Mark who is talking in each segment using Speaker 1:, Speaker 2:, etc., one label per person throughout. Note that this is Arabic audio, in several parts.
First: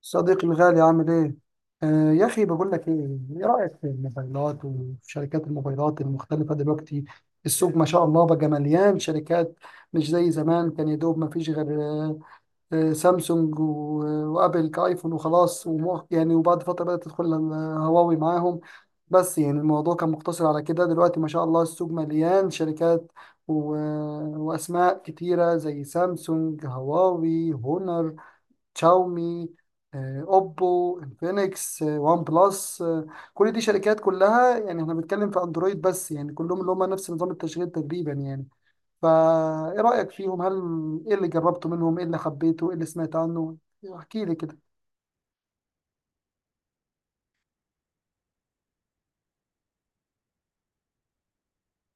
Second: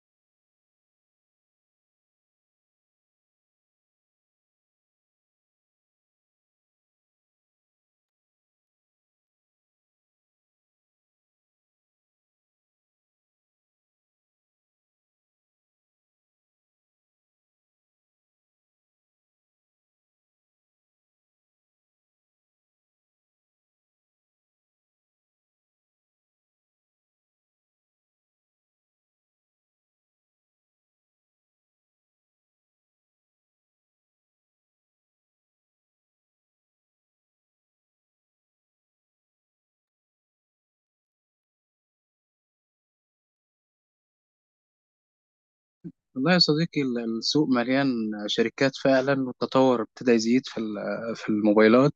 Speaker 1: صديقي الغالي عامل ايه؟ يا اخي بقول لك ايه؟ ايه رأيك في الموبايلات وفي شركات الموبايلات المختلفة دلوقتي؟ السوق ما شاء الله بقى مليان شركات. مش زي زمان، كان يا دوب ما فيش غير سامسونج و- وابل كايفون وخلاص، وبعد فترة بدأت تدخل هواوي معاهم. بس يعني الموضوع كان مقتصر على كده. دلوقتي ما شاء الله السوق مليان شركات و- واسماء كتيرة، زي سامسونج، هواوي، هونر، شاومي، اوبو، انفينكس، وان بلس. كل دي شركات، كلها يعني احنا بنتكلم في اندرويد، بس يعني كلهم اللي هم نفس نظام التشغيل تقريبا يعني. فا ايه رأيك فيهم؟ ايه اللي جربته منهم؟ ايه اللي حبيته؟ ايه اللي سمعت عنه؟ يعني احكي لي كده.
Speaker 2: والله يا صديقي، السوق مليان شركات فعلا. والتطور ابتدى يزيد في الموبايلات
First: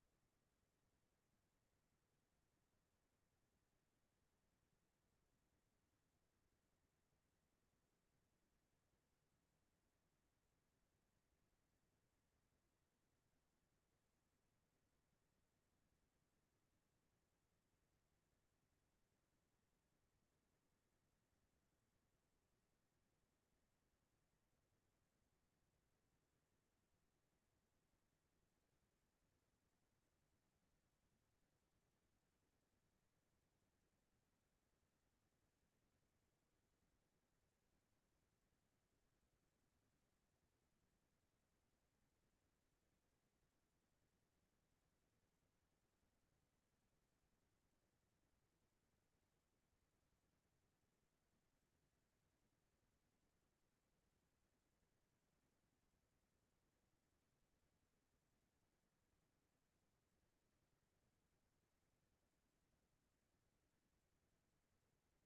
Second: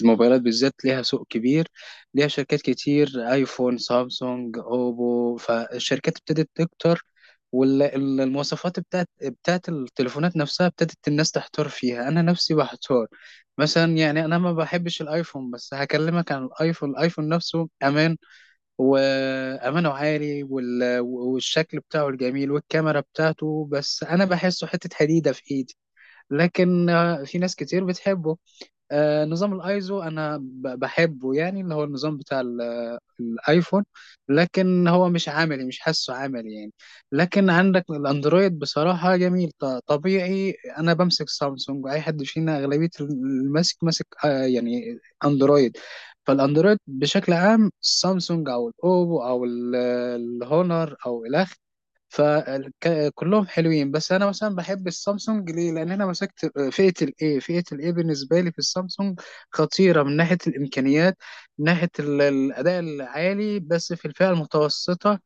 Speaker 2: الموبايلات بالذات ليها سوق كبير، ليها شركات كتير: ايفون، سامسونج، اوبو. فالشركات ابتدت تكتر، والمواصفات بتاعت التليفونات نفسها ابتدت الناس تحتار فيها. انا نفسي بحتار. مثلا يعني انا ما بحبش الايفون، بس هكلمك عن الايفون نفسه امان وامانه عاري، والشكل بتاعه الجميل والكاميرا بتاعته، بس انا بحسه حته حديده في ايدي. لكن في ناس كتير بتحبه. نظام الايزو انا بحبه، يعني اللي هو النظام بتاع الايفون، لكن هو مش عملي، مش حاسه عملي يعني. لكن عندك الاندرويد بصراحة جميل، طبيعي. انا بمسك سامسونج، اي حد فينا اغلبية الماسك ماسك، يعني اندرويد. فالاندرويد بشكل عام: سامسونج او الاوبو او الهونر او الى، فكلهم حلوين. بس انا مثلا بحب السامسونج ليه؟ لان انا مسكت فئه الاي بالنسبه لي في السامسونج خطيره من ناحيه الامكانيات، من ناحيه الاداء العالي، بس في الفئه المتوسطه.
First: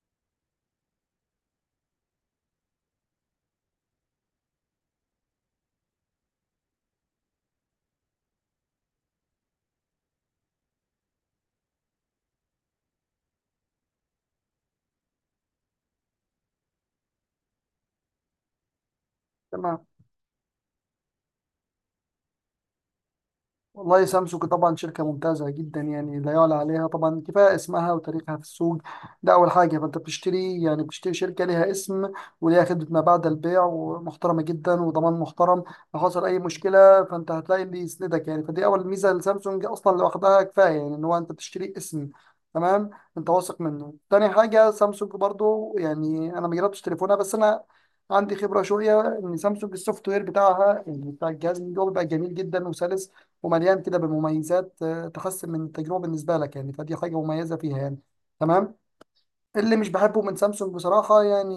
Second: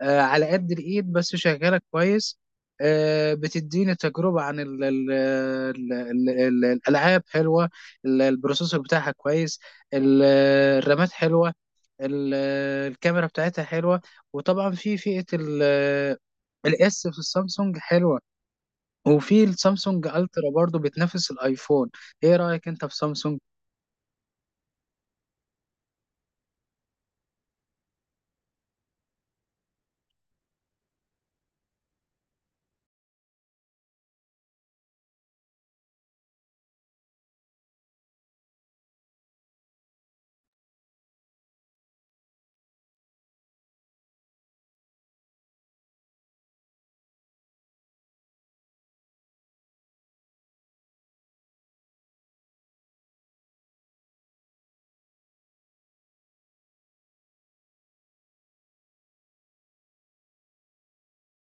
Speaker 2: على قد الايد بس شغاله كويس. بتديني تجربه عن ال ال ال ال ال الالعاب حلوه، البروسيسور بتاعها كويس، ال- الرامات حلوه، ال- الكاميرا بتاعتها حلوه. وطبعا في فئه الاس في السامسونج حلوه، وفي
Speaker 1: تمام.
Speaker 2: السامسونج الترا برضو بتنافس الايفون. ايه رايك انت في سامسونج؟
Speaker 1: والله سامسونج طبعا شركة ممتازة جدا، يعني لا يعلى عليها طبعا. كفاية اسمها وتاريخها في السوق، ده أول حاجة. فأنت بتشتري يعني بتشتري شركة ليها اسم، وليها خدمة ما بعد البيع ومحترمة جدا، وضمان محترم. لو حصل أي مشكلة فأنت هتلاقي اللي يسندك يعني، فدي أول ميزة لسامسونج. أصلا لوحدها كفاية يعني، إن هو أنت بتشتري اسم تمام أنت واثق منه. تاني حاجة سامسونج برضو، يعني أنا ما جربتش تليفونها، بس أنا عندي خبرة شوية إن سامسونج السوفت وير بتاعها، يعني بتاع الجهاز من جوه، بيبقى جميل جدا وسلس ومليان كده بمميزات تحسن من التجربة بالنسبة لك، يعني فدي حاجة مميزة فيها يعني. تمام. اللي مش بحبه من سامسونج بصراحة يعني،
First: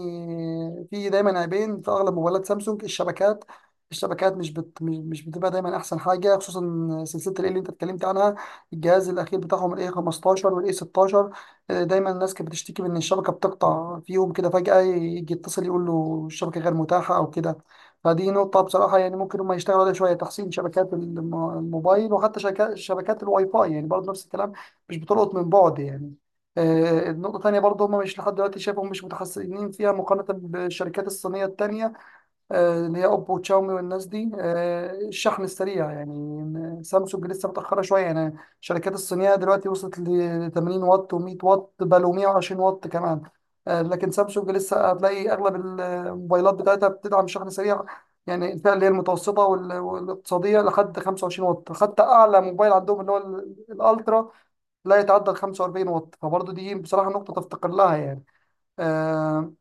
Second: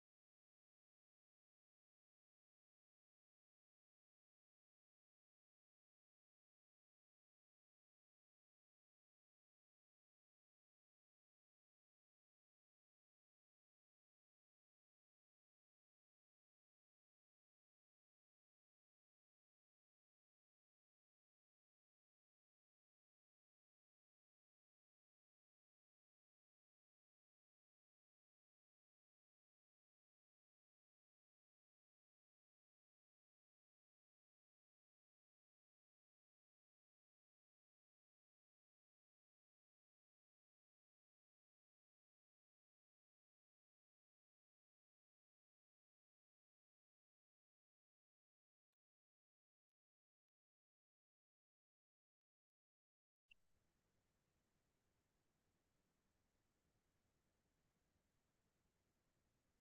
Speaker 1: في دايما عيبين في أغلب موبايلات سامسونج. الشبكات، الشبكات مش بت... مش مش بتبقى دايما أحسن حاجة، خصوصا سلسلة ال اللي أنت اتكلمت عنها، الجهاز الأخير بتاعهم ال A15 وال A16. دايما الناس كانت بتشتكي من إن الشبكة بتقطع فيهم كده فجأة، يجي يتصل يقول له الشبكة غير متاحة أو كده. فدي نقطة بصراحة يعني ممكن هم يشتغلوا عليها شوية، تحسين شبكات الموبايل، وحتى شبكات الواي فاي يعني برضه نفس الكلام، مش بتلقط من بعد يعني. النقطة التانية برضه هم مش لحد دلوقتي شايفهم مش متحسنين فيها مقارنة بالشركات الصينية التانية، اللي هي أوبو وتشاومي والناس دي، الشحن السريع. يعني سامسونج لسه متأخرة شوية يعني. الشركات الصينية دلوقتي وصلت ل 80 واط و100 واط، بل و120 واط كمان. لكن سامسونج لسه هتلاقي أغلب الموبايلات بتاعتها بتدعم شحن سريع، يعني الفئة اللي هي المتوسطة والاقتصادية لحد 25 واط، حتى أعلى موبايل عندهم اللي هو الألترا لا يتعدى ال 45 واط. فبرضه دي بصراحة نقطة تفتقر لها يعني. آه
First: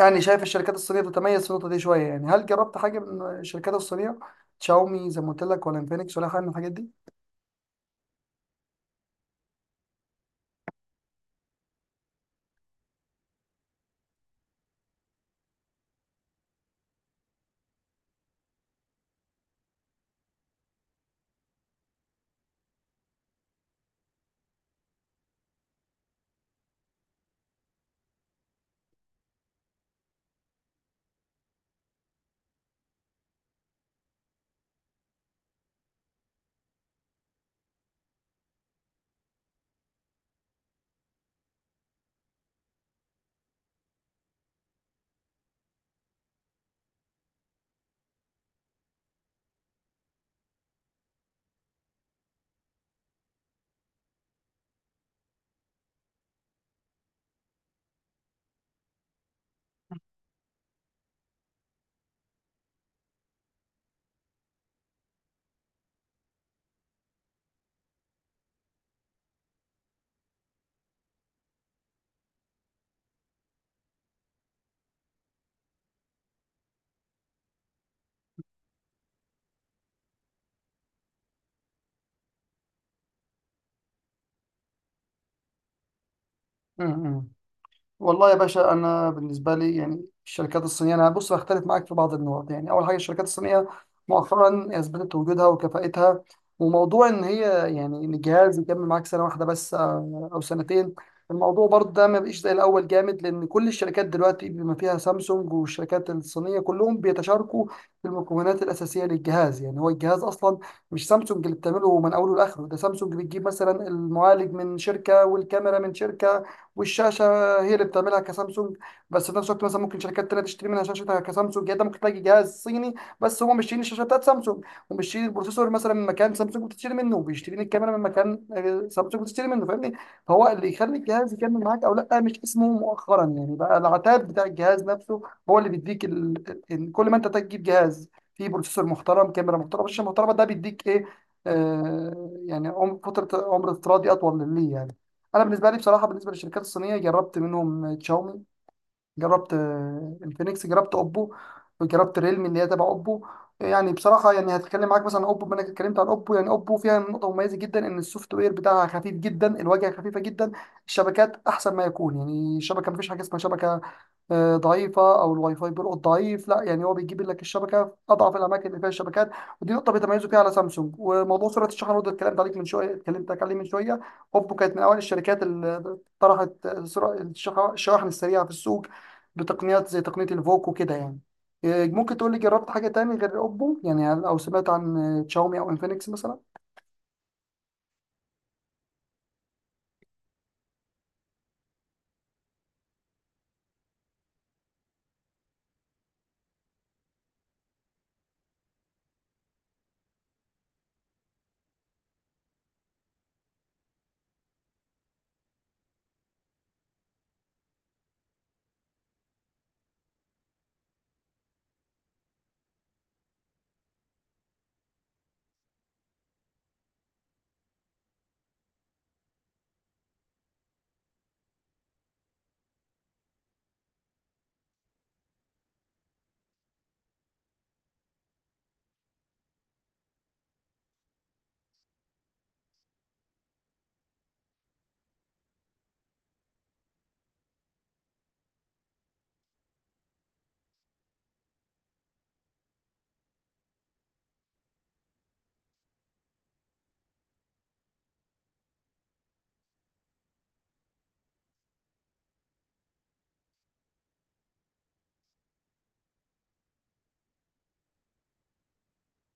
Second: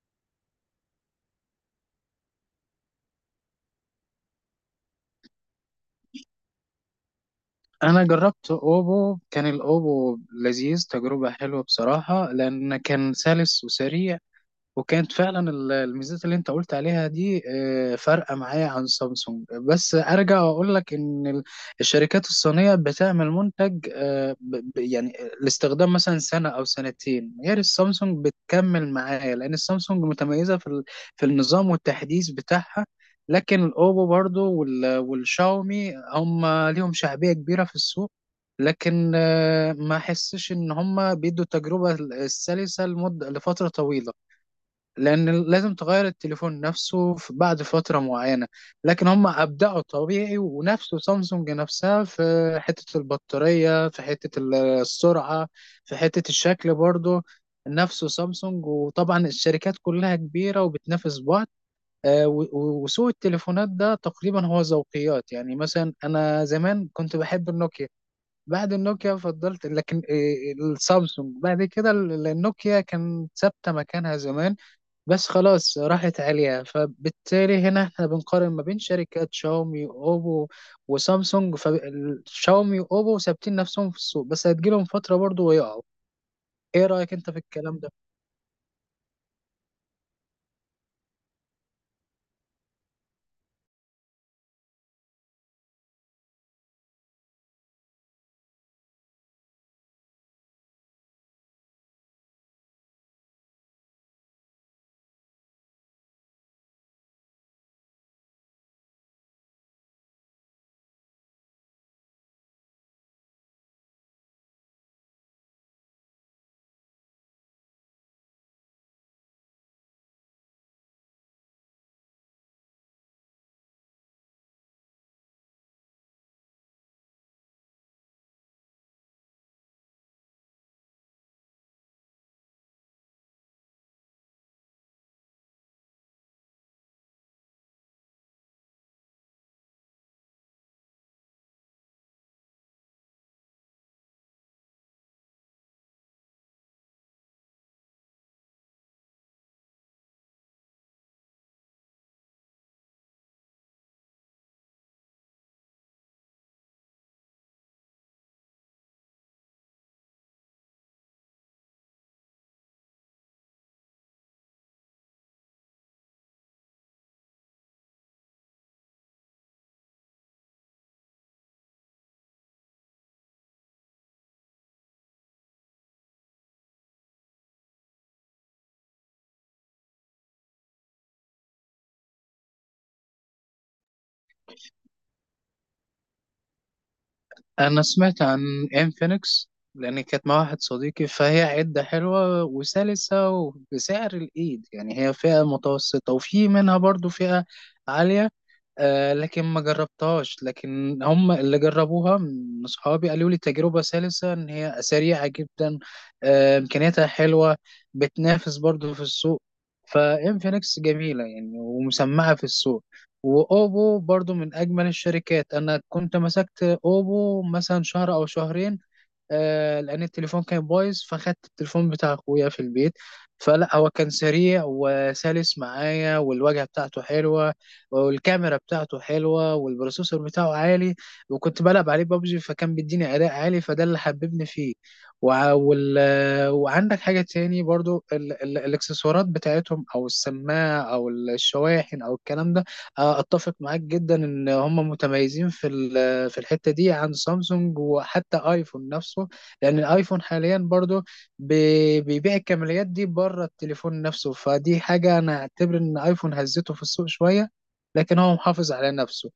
Speaker 1: يعني شايف الشركات الصينية بتتميز في النقطة دي شوية يعني. هل جربت حاجة من الشركات الصينية؟ شاومي زي ما قلت لك، ولا انفينكس، ولا حاجة من الحاجات
Speaker 2: انا جربت اوبو. كان الاوبو لذيذ، تجربه حلوه بصراحه، لان كان سلس وسريع، وكانت فعلا الميزات اللي انت قلت عليها دي، فارقه معايا عن سامسونج. بس ارجع واقول لك ان الشركات الصينيه بتعمل منتج، يعني لاستخدام مثلا سنه او سنتين، غير السامسونج بتكمل معايا لان السامسونج متميزه في في النظام والتحديث بتاعها. لكن الاوبو برضو والشاومي هم ليهم شعبيه كبيره في السوق، لكن ما احسش ان هم بيدوا التجربه السلسه لمده، لفتره طويله، لأن لازم تغير التليفون نفسه بعد فترة معينة. لكن هم أبدعوا طبيعي، ونفسه سامسونج نفسها في حتة البطارية، في حتة السرعة، في حتة الشكل برضه نفسه سامسونج. وطبعا الشركات كلها كبيرة وبتنافس بعض. وسوق التليفونات ده تقريبا هو ذوقيات. يعني مثلا أنا زمان كنت بحب النوكيا، بعد النوكيا فضلت، لكن السامسونج بعد كده. النوكيا كان ثابتة مكانها زمان، بس خلاص راحت عليها. فبالتالي هنا احنا بنقارن ما بين شركات شاومي، اوبو، وسامسونج. فشاومي واوبو ثابتين نفسهم في السوق، بس هتجيلهم فترة برضو ويقعوا. ايه رأيك
Speaker 1: دي؟
Speaker 2: انت في الكلام ده؟
Speaker 1: والله يا باشا، انا بالنسبه لي يعني الشركات الصينيه، انا بص هختلف معاك في بعض النقط. يعني اول حاجه، الشركات الصينيه مؤخرا اثبتت وجودها وكفاءتها. وموضوع ان هي يعني ان الجهاز يكمل معاك سنه واحده بس او سنتين، الموضوع برضه ده ما بقيش زي الاول جامد، لان كل الشركات دلوقتي بما فيها سامسونج والشركات الصينيه كلهم بيتشاركوا في المكونات الاساسيه للجهاز. يعني هو الجهاز اصلا مش سامسونج اللي بتعمله من اوله لاخره، ده سامسونج بتجيب مثلا المعالج من شركه، والكاميرا من شركه، والشاشه هي اللي بتعملها كسامسونج. بس في نفس الوقت مثلا ممكن شركات تانية تشتري منها شاشتها كسامسونج. يعني انت ممكن تلاقي جهاز صيني بس هو مش شايلين الشاشه بتاعت سامسونج، ومش شايلين البروسيسور مثلا من مكان سامسونج بتشتري منه، وبيشترين الكاميرا من مكان سامسونج بتشتري منه، فاهمني. فهو اللي يخلي الجهاز يكمل معاك او لا، مش اسمه مؤخرا يعني. بقى العتاد بتاع الجهاز نفسه هو اللي بيديك كل ما انت تجيب جهاز فيه بروسيسور محترم، كاميرا محترمه، شاشه محترمه، ده بيديك ايه؟ آه يعني فترة عمر افتراضي أطول ليه يعني. انا بالنسبه لي بصراحه، بالنسبه للشركات الصينيه، جربت منهم تشاومي، جربت الفينكس، جربت اوبو، وجربت ريلمي اللي هي تبع اوبو. يعني بصراحه يعني هتكلم معاك مثلا عن اوبو، بما انك اتكلمت عن اوبو. يعني اوبو فيها نقطه مميزه جدا، ان السوفت وير بتاعها خفيف جدا، الواجهه خفيفه جدا، الشبكات احسن ما يكون. يعني الشبكه مفيش حاجه اسمها شبكه ضعيفه او الواي فاي بيلقط ضعيف، لا، يعني هو بيجيب لك الشبكه في اضعف الاماكن اللي فيها الشبكات. ودي نقطه بيتميزوا فيها على سامسونج. وموضوع سرعه الشحن برضه، اتكلمت عليه من شويه. اوبو كانت من اوائل الشركات اللي طرحت سرعه الشواحن السريعه في السوق، بتقنيات زي تقنية الفوكو كده يعني. إيه، ممكن تقول لي جربت حاجة تاني غير أوبو؟ يعني أو سمعت عن تشاومي أو إنفينكس مثلا؟
Speaker 2: انا سمعت عن انفينكس، لان كانت مع واحد صديقي، فهي عدة حلوة وسلسة وبسعر الايد، يعني هي فئة متوسطة، وفي منها برضو فئة عالية. لكن ما جربتهاش، لكن هم اللي جربوها من أصحابي قالوا لي تجربة سلسة، إن هي سريعة جدا، إمكانياتها حلوة، بتنافس برضو في السوق. فإنفينكس جميلة يعني ومسمعة في السوق. وأوبو برضو من أجمل الشركات. أنا كنت مسكت أوبو مثلا شهر أو شهرين، لان التليفون كان بايظ، فخدت التليفون بتاع اخويا في البيت. فلا، هو كان سريع وسلس معايا، والواجهه بتاعته حلوه، والكاميرا بتاعته حلوه، والبروسيسور بتاعه عالي، وكنت بلعب عليه بابجي فكان بيديني اداء عالي، فده اللي حببني فيه. وع وال وعندك حاجه تاني برضو، ال ال الاكسسوارات بتاعتهم، او السماعه، او الشواحن، او الكلام ده. اتفق معاك جدا ان هم متميزين في في الحتة دي عن سامسونج وحتى ايفون نفسه، لأن الايفون حاليا برضو بيبيع الكماليات دي بره التليفون نفسه. فدي حاجة أنا أعتبر إن ايفون هزته في السوق شوية، لكن هو محافظ على نفسه.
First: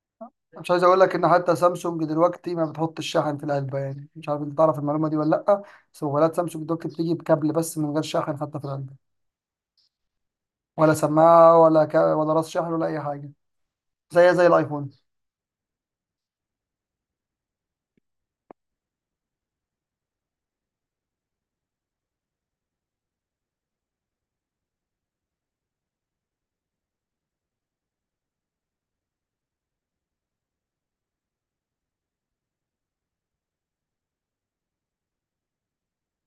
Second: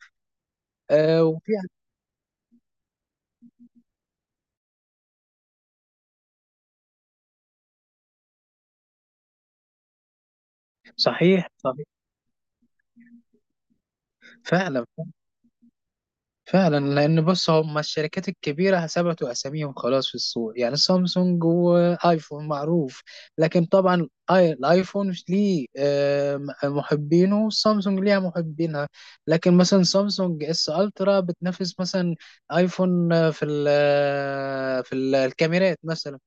Speaker 1: مش عايز أقول لك
Speaker 2: آه،
Speaker 1: إن
Speaker 2: وفي.
Speaker 1: حتى سامسونج دلوقتي ما بتحط الشاحن في العلبة، يعني مش عارف أنت تعرف المعلومة دي ولا لأ. بس موبايلات سامسونج دلوقتي بتيجي بكابل بس من غير شاحن حتى في العلبة، ولا
Speaker 2: صحيح،
Speaker 1: سماعة،
Speaker 2: صحيح.
Speaker 1: ولا راس شاحن، ولا أي حاجة، زي
Speaker 2: فعلا،
Speaker 1: الآيفون.
Speaker 2: فعلا، لان بص، هم الشركات الكبيره ثبتوا اساميهم خلاص في السوق، يعني سامسونج وايفون معروف. لكن طبعا الايفون ليه محبينه، وسامسونج ليها محبينها. لكن مثلا سامسونج اس الترا بتنافس مثلا ايفون آه، في ال آه، في ال- الكاميرات مثلا.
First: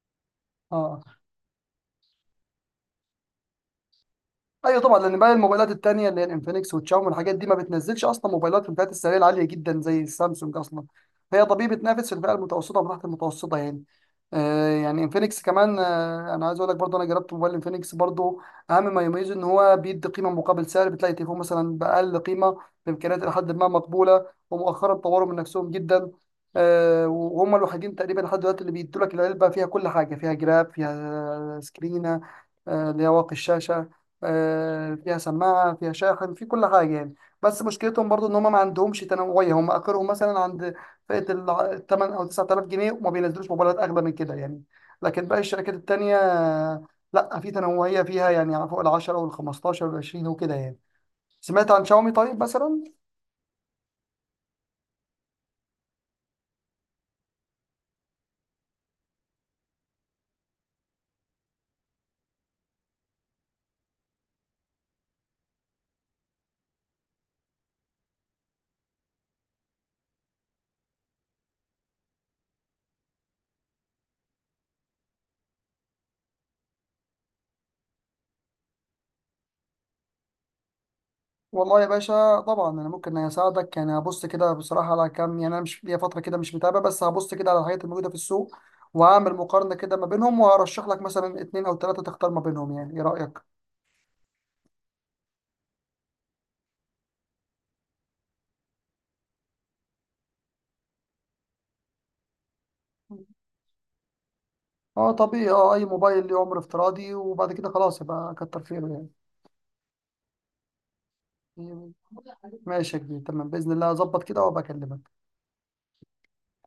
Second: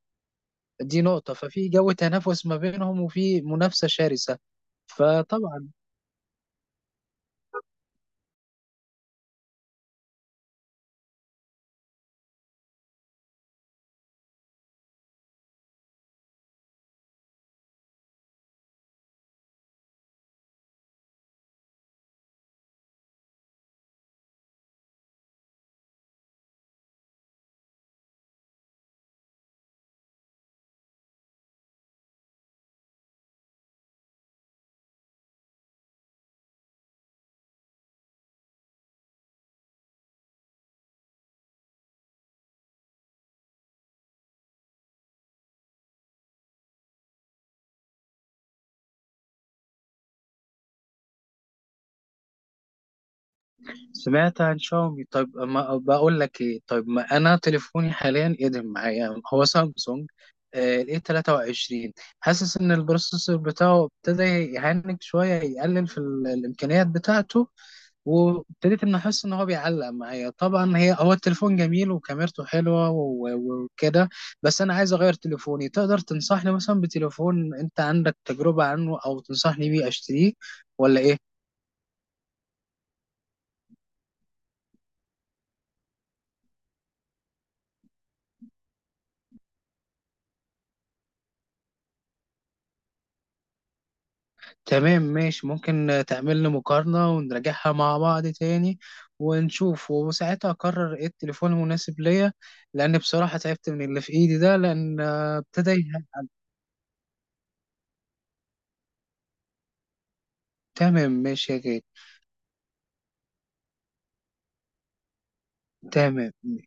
Speaker 2: دي
Speaker 1: اه،
Speaker 2: نقطه، ففي جو تنافس ما بينهم وفي منافسه شرسه.
Speaker 1: ايوه طبعا، لان بقى
Speaker 2: فطبعا
Speaker 1: الموبايلات التانية اللي هي الانفينكس والشاومي والحاجات دي ما بتنزلش اصلا موبايلات في الفئات السعريه العاليه جدا زي السامسونج اصلا. هي طبيعي بتنافس في الفئه المتوسطه وتحت المتوسطه يعني. آه يعني انفينكس كمان، آه انا عايز اقول لك برضه، انا جربت موبايل انفينكس برضه. اهم ما يميزه ان هو بيدي قيمه مقابل سعر، بتلاقي تليفون مثلا باقل قيمه بامكانيات الى حد ما مقبوله. ومؤخرا طوروا من نفسهم جدا. آه وهم الوحيدين تقريبا لحد دلوقتي اللي بيدوا لك العلبه فيها كل حاجه، فيها جراب، فيها سكرينه اللي هي واقي الشاشه، فيها سماعة، فيها شاحن، في كل حاجة يعني. بس مشكلتهم برضو ان هم ما عندهمش تنوعية. هم اخرهم مثلا عند فئة ال 8 او 9000 جنيه، وما بينزلوش موبايلات اغلى من كده يعني. لكن باقي الشركات التانية لا، في تنوعية فيها يعني، فوق ال 10 وال 15 وال 20 وكده يعني. سمعت عن شاومي طيب مثلا؟
Speaker 2: سمعت عن شاومي. طيب، ما بقول لك ايه؟ طيب، ما انا تليفوني حاليا ادم معايا هو سامسونج الاي 23، حاسس ان البروسيسور بتاعه ابتدى يهنج شويه، يقلل في الامكانيات بتاعته، وابتديت ان احس ان هو بيعلق معايا. طبعا هو التليفون جميل وكاميرته حلوه وكده، بس انا عايز اغير تليفوني. تقدر تنصحني مثلا بتليفون انت عندك تجربه عنه، او تنصحني بيه اشتريه، ولا ايه؟
Speaker 1: والله يا باشا طبعا انا ممكن اساعدك يعني. هبص كده بصراحه على كام، يعني انا مش ليا فتره كده مش متابع، بس هبص كده على الحاجات الموجوده في السوق، وهعمل مقارنه كده ما بينهم، وهرشح لك مثلا اتنين او تلاته تختار ما بينهم. يعني ايه رايك؟
Speaker 2: تمام، ماشي. ممكن تعمل لي مقارنة ونراجعها مع بعض تاني ونشوف، وساعتها أقرر إيه التليفون المناسب ليا، لأن بصراحة تعبت من اللي في إيدي ده، لأن
Speaker 1: اه طبيعي،
Speaker 2: ابتدى
Speaker 1: اه اي
Speaker 2: يهد-.
Speaker 1: موبايل ليه عمر افتراضي، وبعد كده خلاص، يبقى كتر خيره يعني.
Speaker 2: تمام، ماشي يا غالي.
Speaker 1: ماشي يا كبير، تمام باذن الله اظبط كده وابقى اكلمك.
Speaker 2: تمام، ماشي.